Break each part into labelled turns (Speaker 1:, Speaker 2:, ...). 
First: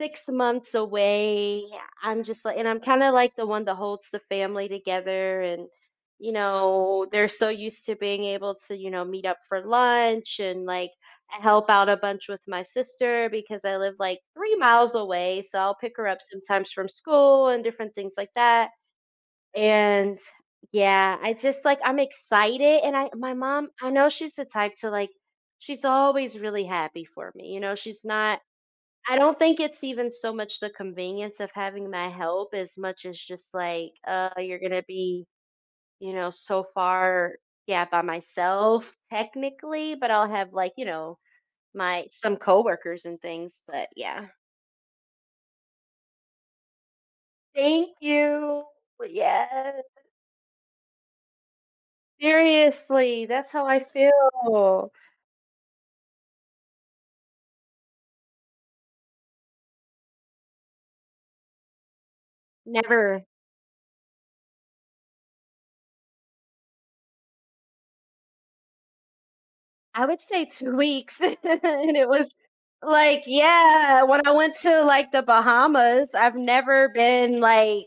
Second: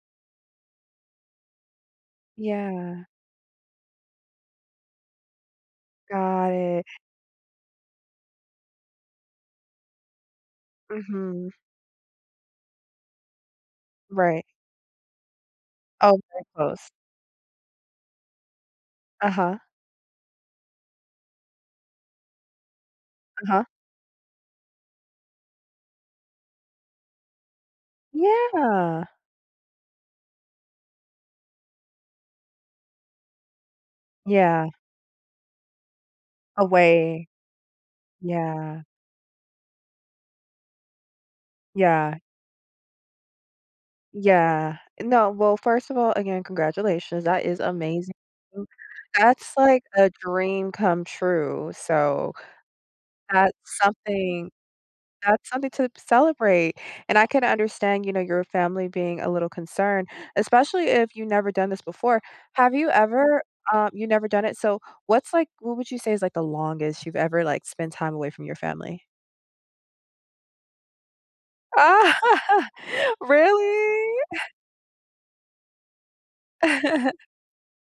Speaker 1: 6 months away. I'm just like and I'm
Speaker 2: Yeah.
Speaker 1: kinda, like, the one that holds the family together and, you
Speaker 2: Got it.
Speaker 1: know, they're so used to being able to, you know, meet up for lunch and, like,
Speaker 2: Mhm.
Speaker 1: help out a bunch with my sister because I live, like,
Speaker 2: Right.
Speaker 1: 3 miles away, so I'll pick her up
Speaker 2: Oh, very
Speaker 1: sometimes from
Speaker 2: close.
Speaker 1: school and different things like that,
Speaker 2: Uh-huh.
Speaker 1: and yeah, I just, like, I'm excited, and my
Speaker 2: Uh-huh.
Speaker 1: mom, I know she's the type to, like, she's always really happy for me. You know, she's not,
Speaker 2: Yeah.
Speaker 1: I don't think it's even so much the convenience of having my help as much as just, like, uh, you're
Speaker 2: Yeah.
Speaker 1: going to be, you know, so
Speaker 2: Away.
Speaker 1: far, yeah, by
Speaker 2: Yeah.
Speaker 1: myself technically, but I'll have, like, you know, my
Speaker 2: Yeah.
Speaker 1: some coworkers and things, but yeah.
Speaker 2: Yeah. No. Well, first of all, again, congratulations. That is
Speaker 1: Thank
Speaker 2: amazing.
Speaker 1: you. W
Speaker 2: That's,
Speaker 1: yes.
Speaker 2: like, a dream come true, so,
Speaker 1: Seriously, that's
Speaker 2: that's
Speaker 1: how I
Speaker 2: something
Speaker 1: feel.
Speaker 2: that's something to celebrate, and I can understand, you know, your family being a little concerned, especially if you never done this before. Have you
Speaker 1: Never.
Speaker 2: ever, um, you never done it? So what's, like what would you say is, like, the longest you've ever, like, spent time away from your family?
Speaker 1: I would say 2 weeks. And it was, like, yeah,
Speaker 2: Really?
Speaker 1: when I went to, like, The Bahamas, I've never been, like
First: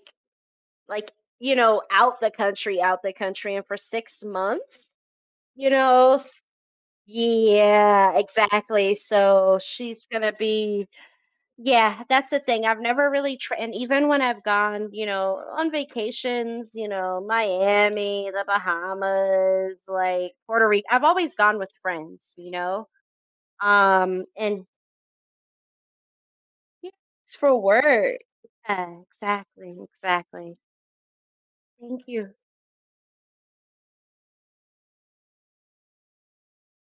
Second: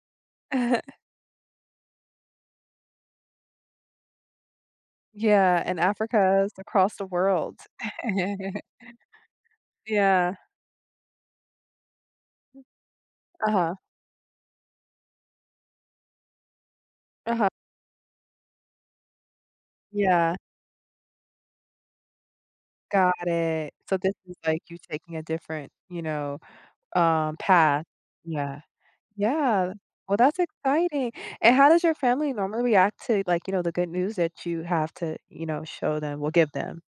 Speaker 1: like, you know, out the country, out the country and for 6 months,
Speaker 2: Yeah,
Speaker 1: you
Speaker 2: and
Speaker 1: know?
Speaker 2: Africa is across the world.
Speaker 1: Yeah, exactly, so she's gonna
Speaker 2: Yeah.
Speaker 1: be yeah, that's the thing. I've never really tried and
Speaker 2: Uh-huh.
Speaker 1: even when I've gone, you know, on vacations, you know,
Speaker 2: Uh-huh.
Speaker 1: Miami, The Bahamas, like,
Speaker 2: Yeah.
Speaker 1: Puerto Rico. I've always gone with friends, you know,
Speaker 2: Got it, so this
Speaker 1: um,
Speaker 2: is, like,
Speaker 1: and
Speaker 2: you taking a different, you know, uh,
Speaker 1: It's for
Speaker 2: path.
Speaker 1: work.
Speaker 2: Yeah.
Speaker 1: Yeah.
Speaker 2: Yeah.
Speaker 1: Exactly.
Speaker 2: Well, that's
Speaker 1: Exactly.
Speaker 2: exciting, and how does your
Speaker 1: Thank
Speaker 2: family
Speaker 1: you.
Speaker 2: normally react to, like, you know, the good news that you have to, you know, show them or give them?